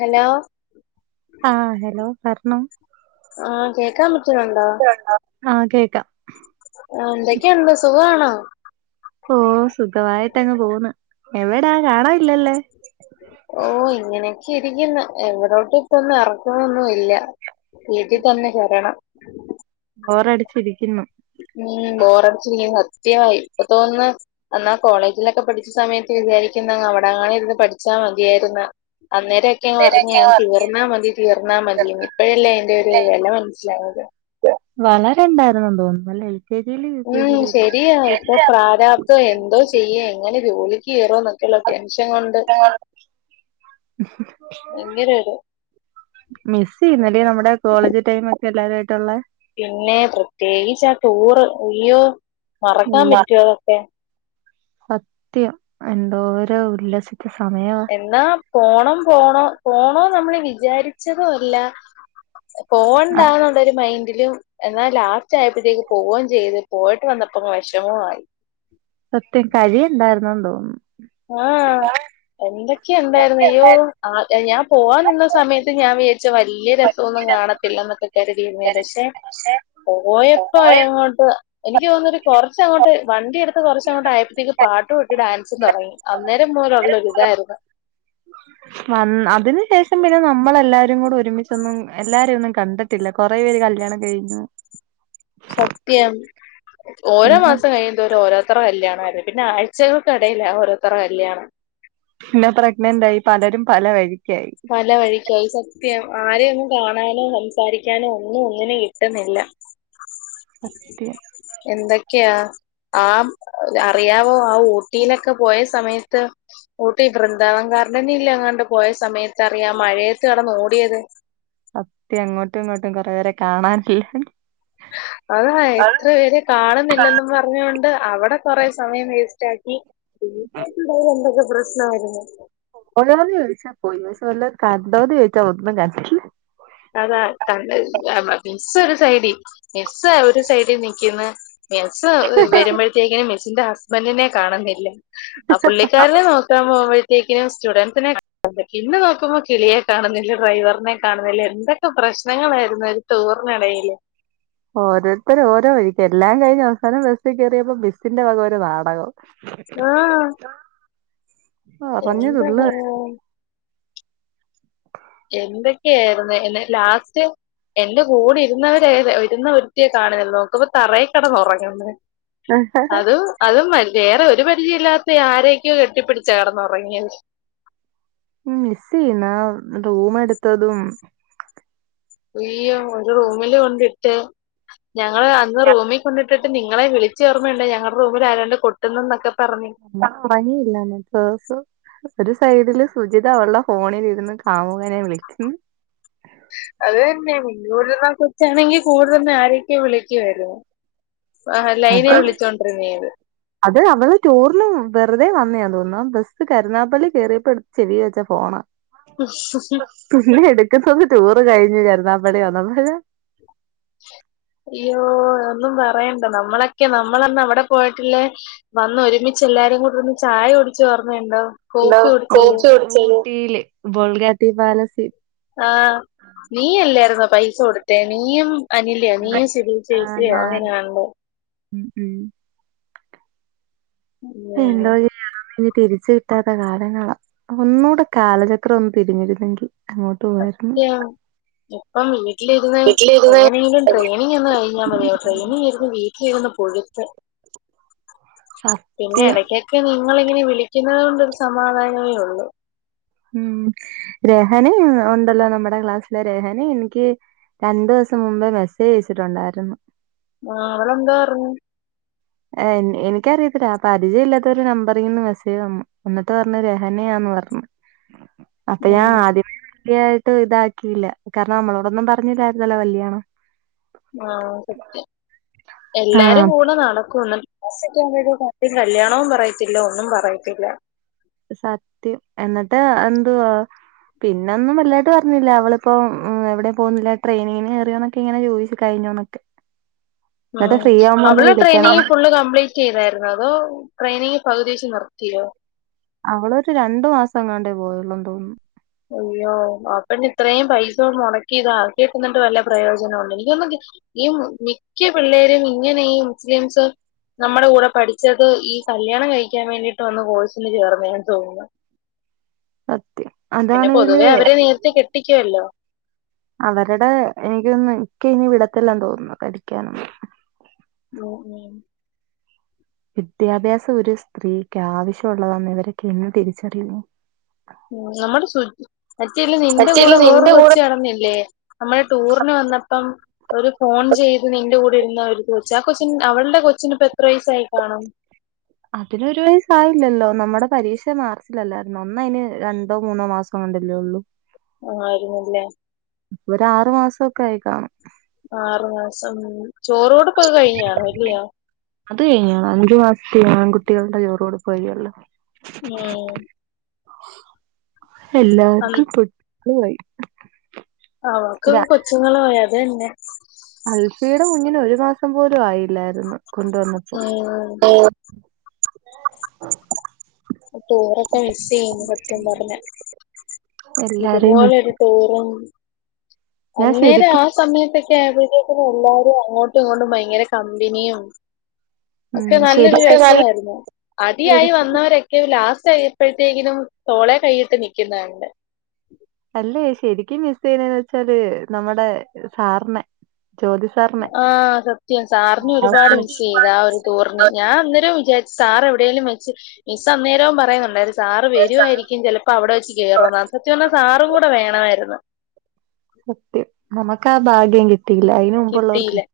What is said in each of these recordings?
Hello ആഹ hello പറഞ്ഞോ ആ കേക്കാൻ പറ്റുന്നുണ്ടോ ആഹ കേക്കാം ആ എന്തൊക്കെയുണ്ട് സുഖമാണോ ഓ സുഖമായിട്ട്ങ്ങ് പോന്ന് എവിടാ കാണാ നില്ലല്ലേ ഓ ഇങ്ങനൊക്കെ ഇരിക്കുന്ന എവിടോട്ടും ഇപ്പൊന്നും ഇറക്കൊന്നുല്ല വീട്ടിൽ തന്നെ ശരണം ബോറടിച്ചിരിക്കുന്നു ഉം ബോറടച്ച സത്യമാ ഇപ്പൊ തോന്നന്ന് എന്നാൽ കോളേജിലൊക്കെ പഠിച്ച സമയത്ത് വിചാരിക്കുന്ന അവിടങ്ങ ഇരുന്ന് പഠിച്ചാ മതിയായിരുന്ന അന്നേര ക്ക പറഞ്ഞു തീർന്നാൽ മതി തീർന്നാൽ മതിന്ന് ഇപ്പോഴല്ലേ അതിന്റെ ഒരു വില മനസ്സിലായത് വളരണ്ടായിുന്നന്ന്‌ തോന്നുന്നുല്ലേ ഉം ശരിയാ ഇപ്പൊ പ്രാരാബ്ധം എന്തോ ചെയ്യേ എങ്ങനെ ജോലിക്ക് കയറോ എന്നൊക്കെയുള്ള ടെൻൻഷൻ കൊണ്ട് ആഹ് ഭയങ്കര ഒരു മിസ് ചെയ്യുന്നല് നമ്മുടെ കോളേജ് ടൈം ഒക്കെ എല്ലാവരായിട്ടുള്ള പിന്നെ പ്രത്യേകിച്ച ആ ടൂറ് ഇയ്യോ മറക്കാൻ അയ്യോ പറ്റുവോ അതൊക്കെ സത്യം എന്തോരോ ഉല്ലസിച്ച സമയം എന്നാ പോണം പോണോ പോണോ നമ്മൾ വിചാരിച്ചതുല്ല പോണ്ടാന്നുള്ളരു മൈൻഡില് എന്നാ ലാസ്റ്റ് ആയപ്പോഴത്തേക്ക് പോവുകയും ചെയ്ത് പോയിട്ട് വന്നപ്പോ വിഷമുമായി സത്യം കഴി ന്തായിരുന്നു തോന്നുന്നു ഏഹേ എന്തൊക്കെ ണ്ടായിരുന്നു അയ്യോ ആ ഞാൻ പോവാൻനിന്ന സമയത്ത് ഞാൻ വിചാരിച്ച വലിയ രസമൊന്നും കാണത്തി ല്ല ന്നെ ക്കെ കരുതിയിരുന്ന പക്ഷെ പോയപ്പോ പോയ യങ്ങോട്ട് എനിക്ക് തോന്നുന്ന ഒരു കുറച്ചങ്ങോട്ട് വണ്ടി എടുത്ത് കുറച്ചങ്ങോട്ട് ആഴപ്പത്തേക്ക് പാട്ടും ണ്ട് ഡാൻസും തുടങ്ങി അന്നേരം മൂലം ള്ളൊര് ഇതായിരുന്നു വന്ന അതിന് ശേഷം പിന്നെ നമ്മളെല്ലാരും കൂടെ ഒരുമിച്ചൊന്നും എല്ലാരെന്നു കണ്ട് ട്ടില്ല കുറേ പേര് കല്യാണം കഴിഞ്ഞു സത്യം ഓരോ പിന്നെ മാസം കഴിയു തോരും ഓരോ എത്ര കല്യാണര്ന്ന് പിന്നെ ആഴ്ചകൾക്കിടയിലാ ഓരോരുതരെ കല്യാണം പിന്നെ പ്രഗ്നന്റ് ആയി പലരും പല വഴിക്കായി പല വഴിക്കായി സത്യം ആരെയൊന്നും കാണാനോ സംസാരിക്കാനോ ഒന്നും ഒന്നിന കിട്ടുന്നില്ല [inaudible] സത്യം എന്തൊക്കെയാ ആ അറിയാവോ ആ ഊട്ടിയിലൊക്കെ പോയ സമയത്ത് ഊട്ടി വൃന്ദാവം ഗാർഡനിലങ്ങാട്ട് പോയ സമയത്ത്റിയാം മഴയത്ത് കട ന്ന് ഓടിയത് സത്യം അങ്ങോട്ടും ഇങ്ങോട്ടും കൊറെേ വേരെ കാണാനില്ലേ നി അതാ എത്ര പേര് കാണുന്നില്ലെന്നും പറഞ്ഞൊണ്ട് അവിടെ കൊറെസമയം വേസ്റ്റ് ആക്കി [inaudible] എന്തൊക്കെ പ്രശ്നമായിരുന്നു പോയോന്ന് ചോയിച്ചാ പോയിണ് ക്ഷേ വല്ലോകണ്ടോന്ന് ചോയിച്ചാ ഒന്നും കണ്ടില്ല അതാ കണ്ട മിസ്സ് ഒരു സൈഡിൽ മിസ് ഒരു സൈഡിൽ നിക്കിന്ന് മെസ്സ് വരുമ്പോഴത്തേക്കിനും മിസ്സിൻ്റെ ഹസ്ബൻ്റിനെ കാണുന്നില്ല ആ പുള്ളിക്കാരനെ നോക്കാൻ പോക് ക്കിനും സ്റ്റുഡന്സിനെ കാണ ഇന്ന് നോക്കുമ്പോൾ കിളിയെ കാണുന്നില്ല ഡ്രൈവറിനെ കാണുന്നില്ല എന്തൊക്കെ പ്രശ്നങ്ങളായിരുന്നു ഒരു ടൂറിന്ടയില് ഓരോരുത്തര ഓരോ വഴിക്ക് എല്ലാം കഴിഞ്ഞ് അവസാനം ബസ് കയറിയപ്പോ ബസിന്റെ വകം ഒരു നാടകം ആഹ ഒറഞ്ഞു എന്ത തുള്ളുവാ എന്തൊക്കെയായിരുന്നു എന്ന ലാസ്റ്റ് എന്റെ കൂടെ ഇരുന്നവര ഏത ഇരുന്ന ഒരുത്തിയെ കാണുന്നല്ല നോക്കപ്പോ തറയിക്കടന്ന് ഉറങ്ങന്ന് അത് അതുംതി വേറെ ഒരു പരിചയ ഇല്ലാത്ത ആരൊക്കെയോ കെട്ടിപ്പിച്ചാ കടന്നുറങ്ങിയത് ഉം മിസ്സയ്ന്ന് റൂം എടുത്തതും അയ്യോ ഒരു റൂമില് കൊണ്ടിട്ട് ഞങ്ങള് അന്ന് റൂമിൽ കൊണ്ടിട്ട് ന്നിട്ട് നിങ്ങളെ വിളിച്ചയോർമ്മയണ്ടേ ഞങ്ങളുടെ റൂമിൽ ആരാണ്ട് കൊട്ടുന്നന്നൊക്കെ പറഞ്ഞു മണിയില്ലാ പേഴ്‌സു ഒരു സൈഡില് സുചിത ഉള്ള ഫോണിലിരുന്ന് കാമുകനെ വിളിക്കുന്നു അത് തന്നെ ഇന്നൂട്ന്നാ കൊച്ചാണെങ്കി കൂടുതൽും ആരൊക്കെ വിളിക്കുവാര്ന്ന് ആഹ അത് ലൈനേ വിളിച്ചോണ്ടിരിന്നാ നത് അത് അവള് ടൂറിന് വെറുതെ വന്നതാ തോന്നുന്നു ബസ് കരുനാപ്പള്ളി കയറിയപ്പോ ചെവി വെച്ചാ ഫോണ [unintelligible] തുള്ളി എടുക്കുന്നന്ന് ടൂറ് കഴിഞ്ഞുഞ് കരുന്നാപ്പടി വന്നപ്പോ അയ്യോ ഒന്നും പറയണ്ട നമ്മളൊക്കെ നമ്മള ന്ന് അവിടെ പോയിട്ടില്ലേ? വന്ന് ഒരുമിച്ച് എല്ലാരും കൂടെയിരുന്ന് ചായുടിച്ച്ഓർമണ്ടോ? എന്താ [inaudible] ചട്ടില് ബോൾ ഗാട്ടറി പാലസി ആഹ് നീ അല്ലരുന്നോ പൈസ കൊടുതെ നീയും അനിലയ നീ സ്ഥരീ ചേച്ചിയോ അങ്ങനെയാണണ്ടോ ഹും ഹും എന്തോ ചെയ്യാനാ തിരിച്ച് പറ്റാത്ത കാലങ്ങളാ ഒന്നുകൂടെ കാലചക്രം ഒന്ന് തിരിഞ്ഞിരുന്നെങ്കിൽ അങ്ങോട്ട് പോവായിരുന്നു സത്യ ഇപ്പം വീട്ടിലിരുന്ന് വീട്ടിലിരുന്ന് എങ്ങനെങ്കിലും ട്രെയിനിങ്ങൊന്ന് കഴിഞ്ഞാ മതിയാര്ന്നു ട്രെയിനിങ്ങിരുന്നു വീട്ടിലിരുന്ന് പുഴുത്ത് പിന്നെ സത്യം ഇടക്കൊക്കെ നിങ്ങള ഇങ്ങനെ വിളിക്കുന്നുന്നത് കൊണ്ട് സമാധാനമേ ഉള്ളൂ ഉം രഹാനി ഉണ്ടല്ലോ നമ്മുടെ ക്ലാസ് ല്ല രഹന എനിക്ക് രണ്ടു ദിവസം മുമ്പ് മെസ്സേജ് അയച്ചിട്ടുണ്ടായിരുന്നു ആ അവളെന്താ പറഞ്ഞ് ഏഹ് എനിക്കറിയത്തില്ല അപ്പൊ പരിചയമല്ലാത്ത ഒരു നമ്പറിന്ന് മെസ്സേജ് വന്നു എന്നിട്ട് പറഞ്ഞു രഹനയാന്ന് പറഞ്ഞു. [inaudible] അപ്പൊ ഞാൻ ആദിത്യായിട്ട് ഇതാക്കിയില്ല കാരണം നമ്മളോടൊന്നും പറഞ്ഞരരുന്നല്ലോ കല്യയാണോ ആഹ് സത്യം എല്ലാരും ആഹ് കൂടെ നടക്കുന്ന്. ഫസ്റ്റ് ഒക്കെ ഇന്റെട്ടുത് കല്യണോം പറയത്തില്ല, ഒന്നും പറയത്തില്ല. സത്യം എന്നിട്ട് എന്തുവാ? പിന്നെ ഒന്നും വല്ലാണ്ട് പറഞ്ഞില്ല അവളിപ്പോ എവിടെ പോകുന്നില്ല ട്രെയിനിഗിന് കേറിയൊന്നൊക്കെ ഇങ്ങനെ ചോദിച്ച് കഴിഞ്ഞോന്ന് ഉ ഒന്ന് അവള് വിളിക്കണേ ട്രെയിനിങ് ഫുള്ള് കംപ്ലീറ്റ് ചെയ്തായിരുന്നു അതോ ട്രെയിനിങ് പകുതി വെച്ച് നിർത്തിയോ അവളൊരു രണ്ടു മാസം കൊണ്ടേ പോയുള്ളു തോന്നുന്നു അയ്യോ അപെണ്ണ് ഇത്രയും പൈസ മുടക്കി ഇത് ആക്കിട്ടുന്നിട്ട് വല്ല പ്രയോജനം ഉണ്ട് എനിക്കൊന്ന ഈ മിക്ക പിള്ളേരും ഇങ്ങനെ ഈ മുസ്ലിംസ് നമ്മുടെ കൂടെ പഠിച്ചത് ഈ കല്യാണം കഴിക്കാൻ വേണ്ടിയിട്ട് വന്ന് കോഴ്സിന് ചേർന്ന് തോന്നുന്നു. സത്യം. പിന്നെ അതാണെങ്കില് പൊതുവേ അവര് നേരത്തെ കെട്ടിക്കുവല്ലോ. അവരുടെ എനിക്ക് തോന്നുന്ന് ഇക്ക ഇനി വിടത്തില്ലെന്ന് തോന്നുന്നു പാടിക്കാനൊന്നു [unintelligible] വിദ്യാഭ്യാസം ഒര് സ്ത്രീക്ക് ആവശ്യമുള്ളതന്ന് ഇവരൊക്കെ എന്ന് തിരിച്ചറിയുന്നേ ഉം നമ്മുടെ സു [unintelligible] നിന്റെ സത്യല്ലേ കൂടെ വേറേ ഒരു നിന്റെ കൂടെ കൊച്ച് നടന്നില്ലേ? നമ്മള് ടൂറിന് വന്നപ്പം ഒര് ഫോൺ ചെയ്ത് നിന്റെ കൂടെ ഇരുന്ന ഒരു കൊച്ച് ആ കൊച്ച്. അവളുടെ കൊച്ചിന് ഇപ്പോ എത്ര വയസ്സായി കാണും? അതിന് ഒരു വയസ് ആയില്ലല്ലോ നമ്മുടെ പരീക്ഷ മാർച്ചിലല്ലാരുന്നോ. അന്ന് അയ്ന് രണ്ടോ മൂന്നോ മാസങ്ങണ്ടല്ലേ ഒള്ളു ആയിരുന്നില്ലേ? ഒര് ആറു മാസം ഒക്കെ ആയി കാണും ആറു മാസം ചോറ് കൊടുപ്പൊക്കെ കഴിഞ് കാണും അല്ലിയോ? അത് കഴിഞ് കാണും അഞ്ചു മാസത്തിൽ ആൺ കുട്ടികളുടെ ചോറ് കൊടുപ്പ് കഴിയുല്ലോ. നേ അന്ന് എല്ലർക്കും കുട്ടി ആയി. അവക്ക് ക്കെ കൊച്ചുങ്ങളും ആയി അ തന്നെ അൽഫിയുടെ കുഞ്ഞിന് ഒരു മാസം പോലും ആയില്ലായിരുന്നു കൊണ്ടുവന്നപ്പോ. ഉം ആ [inaudible] പ്പോ ടൂറൊക്കെ മിസ് ചെയ്യുന്നു സത്യം പറഞ്ഞാ എല്ലാരെയും മിസ് ഇതുപോലെരു ടൂറും ഞാൻ അന്നേരം ശരിക്കും ആ സമയത്തൊക്കെ ആയപ്പോഴ്ത്തെക്ക് നും എല്ലാരും അങ്ങോട്ടും ഇങ്ങോട്ടും ഭയങ്കര കമ്പനിയും. ഒക്കെ ഉം ശരി നല്ലൊരു ഒക്കെ നല്ല രസമാരുന്നു അടിയായി ശരിക്കും വന്നവരൊ ക്കെ ലാസ്റ്റ് ആയപ്പോഴത്തേക്കിനും തോളെ കൈയിട്ട് നിക്കുന്ന കണ്ട് അല്ലേ ശരിക്കും മിസ് ചെയ്യുന്നത് വെച്ചാല് നമ്മുടെ സാറ്നെ ജോതി സാ ആഹ് സത്യം സാറിനെ ഒരുപാട് മിസ് ചെയ്ത് ആ ഒരുപാട് ഒരു മിസ് ടൂറിന് ചെയ്യുന്നു ഞാൻ അന്നേരം വിചാരിച്ചു സാർ എവിടെലും വെച്ച് മിസ്സ് അന്നേരം പറയുന്നുണ്ടായിരുന്നു സാർ സാറ് വരുവായിരിക്കും ചിലപ്പോ അവിടെ വെച്ച് കേറുമെന്ന് അപ്പം ഇച്ചോന്ന് സാറ് കൂടെ വേണമായിരുന്നു സത്യം നമ്മക്കാ ഭാഗ്യം കി ട്ടില്ല അയിന് മുമ്പുള്ളവർക്ക് കിട്ടീല്ല.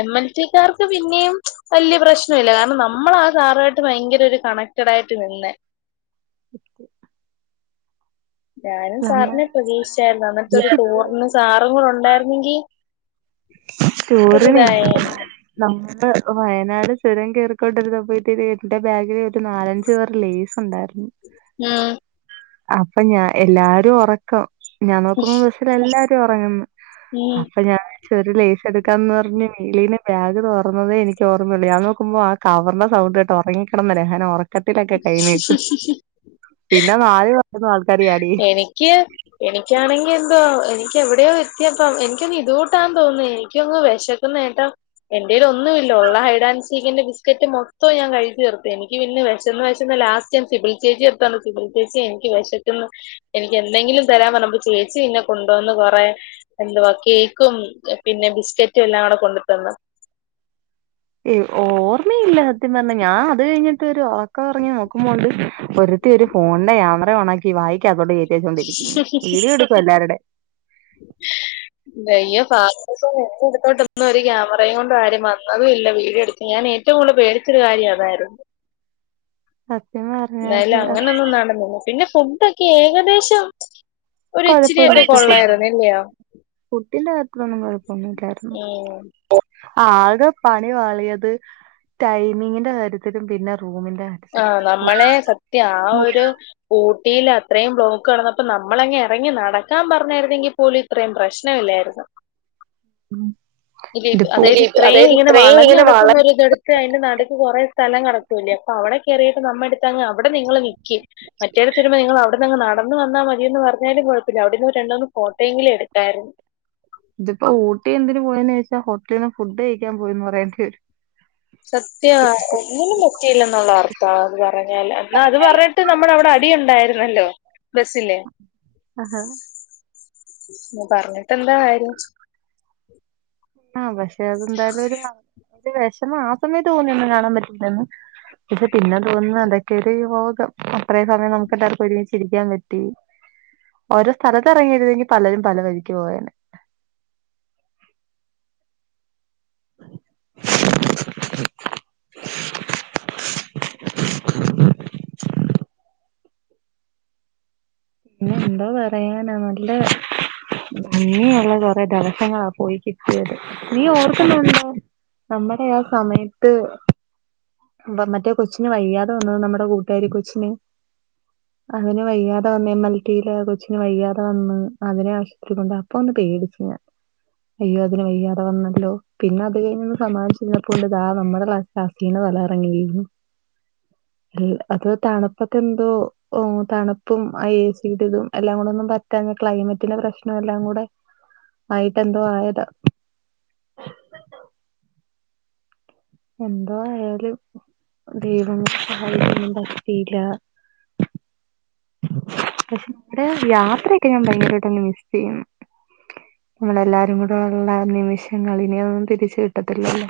എം എൽ റ്റി കർക്ക് പിന്നെയും വല്ല്യ പ്രശ്നം ഇല്ല കാരണം നമ്മൾ ആ സാറായിട്ട് ഭയങ്കര ഒരു കണക് ണക്റ്റാടായിട്ട് നിന്നെ. [unintelligible] ഞാനും നമ്മ സാറിനെ പ്രതീക്ഷിച്ചായിരുന്നു അന്നത്തെ ഒരു എനിക്കിപ്പഴും ടൂറിന് ഓർമ്മയുണ്ട് സാറും കൂടെ ഉണ്ടായിരുന്നെങ്കി ടൂറിനെ ഇതായേനെ [unintelligible] നമ്മള് വയനാട് ചുരം കേറിക്കൊണ്ടിരുന്നപ്പഴുത്തേന് എന്റെ ബാഗില് നാലഞ്ചു കവർ ലേസ് ഉണ്ടായിരുന്നു ഉം അപ്പൊ ഞ എല്ലാരും ഉറ [unintelligible] ഞാൻ നോക്കുമ്പോ ബസിൽ എല്ലാരും ഉറങ്ങന്ന് അപ്പൊ ഞാൻ. പക്ഷെ ഒരു ലേസ് എടുക്കാന്ന് പറഞ്ഞ മേളിന്ന് ബാഗ് തുറന്നതേ എനിക്ക് ഓർമയുള്ളു ഞാൻ നോക്കുമ്പോ ആ കവറിന്റെ സൗണ്ട് കേട്ട് ഉറങ്ങിക്കിടന്ന രഹ്‌ന ഉറക്കത്തിലൊക്കെ കൈ നീട്ടും ഉം പിന്നെ നാല് തൊന്ന് ആൾ കറിയ എനിക്ക് എനിക്കാണെങ്കിൽ എന്തോ എനിക്ക് എവിടെയോ എത്തിയപ്പ എനിക്കൊന്ന് ഇത കൂട്ടാൻ തോന്നേ എനിക്കൊന്ന് വിശ [unintelligible] എന്റെലു ഒന്നുമില്ല ഉള്ള ഹൈഡൻ സീക്കിന്റെ സ്ക്കറ്റ് മൊത്തം ഞാൻ കഴിച്ച് തീർത്ത്. എനിക്ക് പിന്നെ വിശന്ന് വിശന്ന് ലാസ്റ്റ് സിബി ചേച്ചിടുത്ത് ചെന്ന് സിബി ചേച്ചി എനിക്ക് വിശക്ക് എനിക്ക് എന്തെങ്കിലും തരാൻ പറഞ്ഞപ്പോ ചേച്ചി പിന്നെ കൊണ്ടുവന്നു കൊറെേ എന്തുവാ കേക്കും പിന്നെ ബിസ്കറ്റും എല്ലാം കൂടെ കൊണ്ടു തന്ന് ഏഹ് ഓർമ്മയില്ല സത്യം പറഞ്ഞ ഞാൻ അത് കഴിഞ്ഞിട്ട് ഒരു ഉറക്കം ഉറങ്ങി നോക്കുമ്പോ ഉണ്ട് നോക്കുമ്പോണ്ട് ഒരു ഒരു ഫോണിന്റെ ക്യാമറ ഓണാക്കി വായിക്കത്തോട്ട് കേറ്റി വെച്ചോണ്ടിരിക്കുന്നു വീഡിയോ എടുക്കുവാ എല്ലാവരുടെ [unintelligible] എന്റെടുത്തോട്ട്ന്നും ഒരു ക്യാമറയും കൊണ്ട് ആരും വന്നതും ഇല്ല വീഡിയോ എടുത്ത് ഞാനെ ഏറ്റവും കൂടെ പേടിച്ചൊരു കാര്യ അതായിരുന്നു സത്യം മ എന്തായാലും അങ്ങനൊന്നും നടന്നില്ല പിന്നെ ഫുഡൊക്കെ ഏകദേശം ഒരിച്ചിരിക്കെ കൊഴപ്പമില്ലാത്ത ഇച്ചിരി ഫുഡ് കൊള്ളായിരുന്നല്ലയോ ഫുഡിന്റെ കത്ത്ന്നും കുഴപ്പൊന്നുംല്ലാരുന്നു ഉം ആകെ പണി വാളിയത് ടൈമിങ്ങിന്റെ കാര്യത്തിലും പിന്നെ റൂമിന്റെ ആ കാര്യത്തിലും നമ്മളെ സത്യ ആ ഒരു ഊട്ടിയിൽ അത്രയും ബ്ലോക്ക് കടന്നപ്പ നമ്മളങ്ങ ഇറങ്ങി നടക്കാൻ പറഞ്ഞായിരുന്നെങ്കിൽ പോലും ഇത്രയും പ്രശ്ന ഇല്ലായിരുന്നു ഇല്ല ഇത് ഇതിപ്പോ അതായത് ഇത്രയും അതായത് ഇങ്ങനെ ഇത്രയും വളഞ്ഞ് ഇങ്ങനെ വള നടക്കുന്നൊ ഒരിതടുത്ത് അതിന്റെ നടുക്ക് കൊറെ സ്ഥലം കിടക്കൂല്ലേ അപ്പൊ അവിടെ കയറിയിട്ട് നമ്മ എടുത്ത്ങ്ങ് അവ്ടെ നിങ്ങള് നിൽക്കു മറ്റേടുതുമ്പോ നിങ്ങ അവിടെന്നങ് നട ഒന്ന് വന്നാ മതിയന്ന് പറഞ്ഞാലും കുഴപ്പില്ല അവിടന്ന് രണ്ട് മൂന്ന് ഫോട്ടോ ങ്കിലും എടുക്കായിരുന്നു ഇതിപ്പോ ഊട്ടി എന്തിനു പോയന്ന് ചോദിച്ച ഹോട്ടലിൽന്ന് ഫുഡ് കഴിക്കാൻ പോയ എന്ന് പറയേണ്ടിവരും. സത്യ ഒന്നിനും പറ്റിയില്ല എന്നുള്ള അർത്ഥം അത് പറഞ്ഞാൽ എന്നാൽ അത് പറഞ്ഞിട്ട് നമ്മുടെ അവിടെ അടി ഉണ്ടായിരുന്നല്ലോ ബസില്ലേ ആഹാ ആഹ് പറഞ്ഞിട്ട എന്താ കാര്യം ആഹ പക്ഷെ അതെന്തായാലും ഒരു ഒരു വിഷം ആ സമയം തോന്നി ഒന്നും കാണാൻ പറ്റില്ലെന്ന് പക്ഷെ പിന്നെ തോന്നുന്നു അതൊക്കെയ ഒരു യോകം അത്രേ സമയം നമുക്ക് എല്ലാർക്കും ഒരുമിചിരിക്കാൻ പറ്റി ഓരോ സ്ഥലത്ത് ഇറങ്ങിയരുതെങ്കിൽ പലരും പല വഴിക്ക് പോയേനെ [unintelligible] പിന്നെ എന്തോ പറയാനാ നല്ല ഭംഗിയുള്ള കൊറെേ ദിവസങ്ങളാ പോയി കിട്ടിയത് നീ ഓർക്കുന്നുണ്ടോ നമ്മുടെ ആ സമയത്ത് മറ്റേ കൊച്ചിന് വയ്യാതെ വന്നു നമ്മുടെ കൂട്ടുകാരി കൊച്ചിന് അങ്ങനെ വയ്യാ അ എം എൽ ടി ല് കൊച്ചിന് വയ്യാതെ വന്ന് അതിനെ ആശുത്രി കൊണ്ട് അപ്പൊ ഒന്ന് പേടിച്ച് ഞാൻ അയ്യോ അതിന് വയ്യാതെ വന്നല്ലോ പിന്നെ അത് കഴിഞ്ഞൊന്ന് സമാദിച്ചിരുന്നപ്പോണ്ട് ദാ നമ്മടെ ക്ലാ [unintelligible] തല കറങ്ങി വീഴുന്ന് [unintelligible] [unintelligible] അത് തണുപ്പത്തെന്തോ ഓഹ് തണു പ്പും ആ എ സി ഇടീലും എല്ലാം കൂടെ ഒന്നും പറ്റാഞ്ഞ് ക്ലൈമറ്റിന്റെ പ്രശ്നം എല്ലാം കൂടെ ആയിട്ടെന്തോ ആയതാ എന്തോ ആയാലും ദൈവം സഹായിച്ചൊന്നും പറ്റിയില്ല. പക്ഷെ നമ്മടെ യാത്രയൊക്കെ ഞാൻ ഭയങ്കരാട്ടങ്ങ് മിസ്സ് ചെയ്യുന്നു. നമ്മളെല്ലാരും കൂടെ ഒള്ള ആ നിമിഷങ്ങള് ഇനി അതൊന്നും തിരിച്ച് കിട്ടത്തില്ലല്ലെ.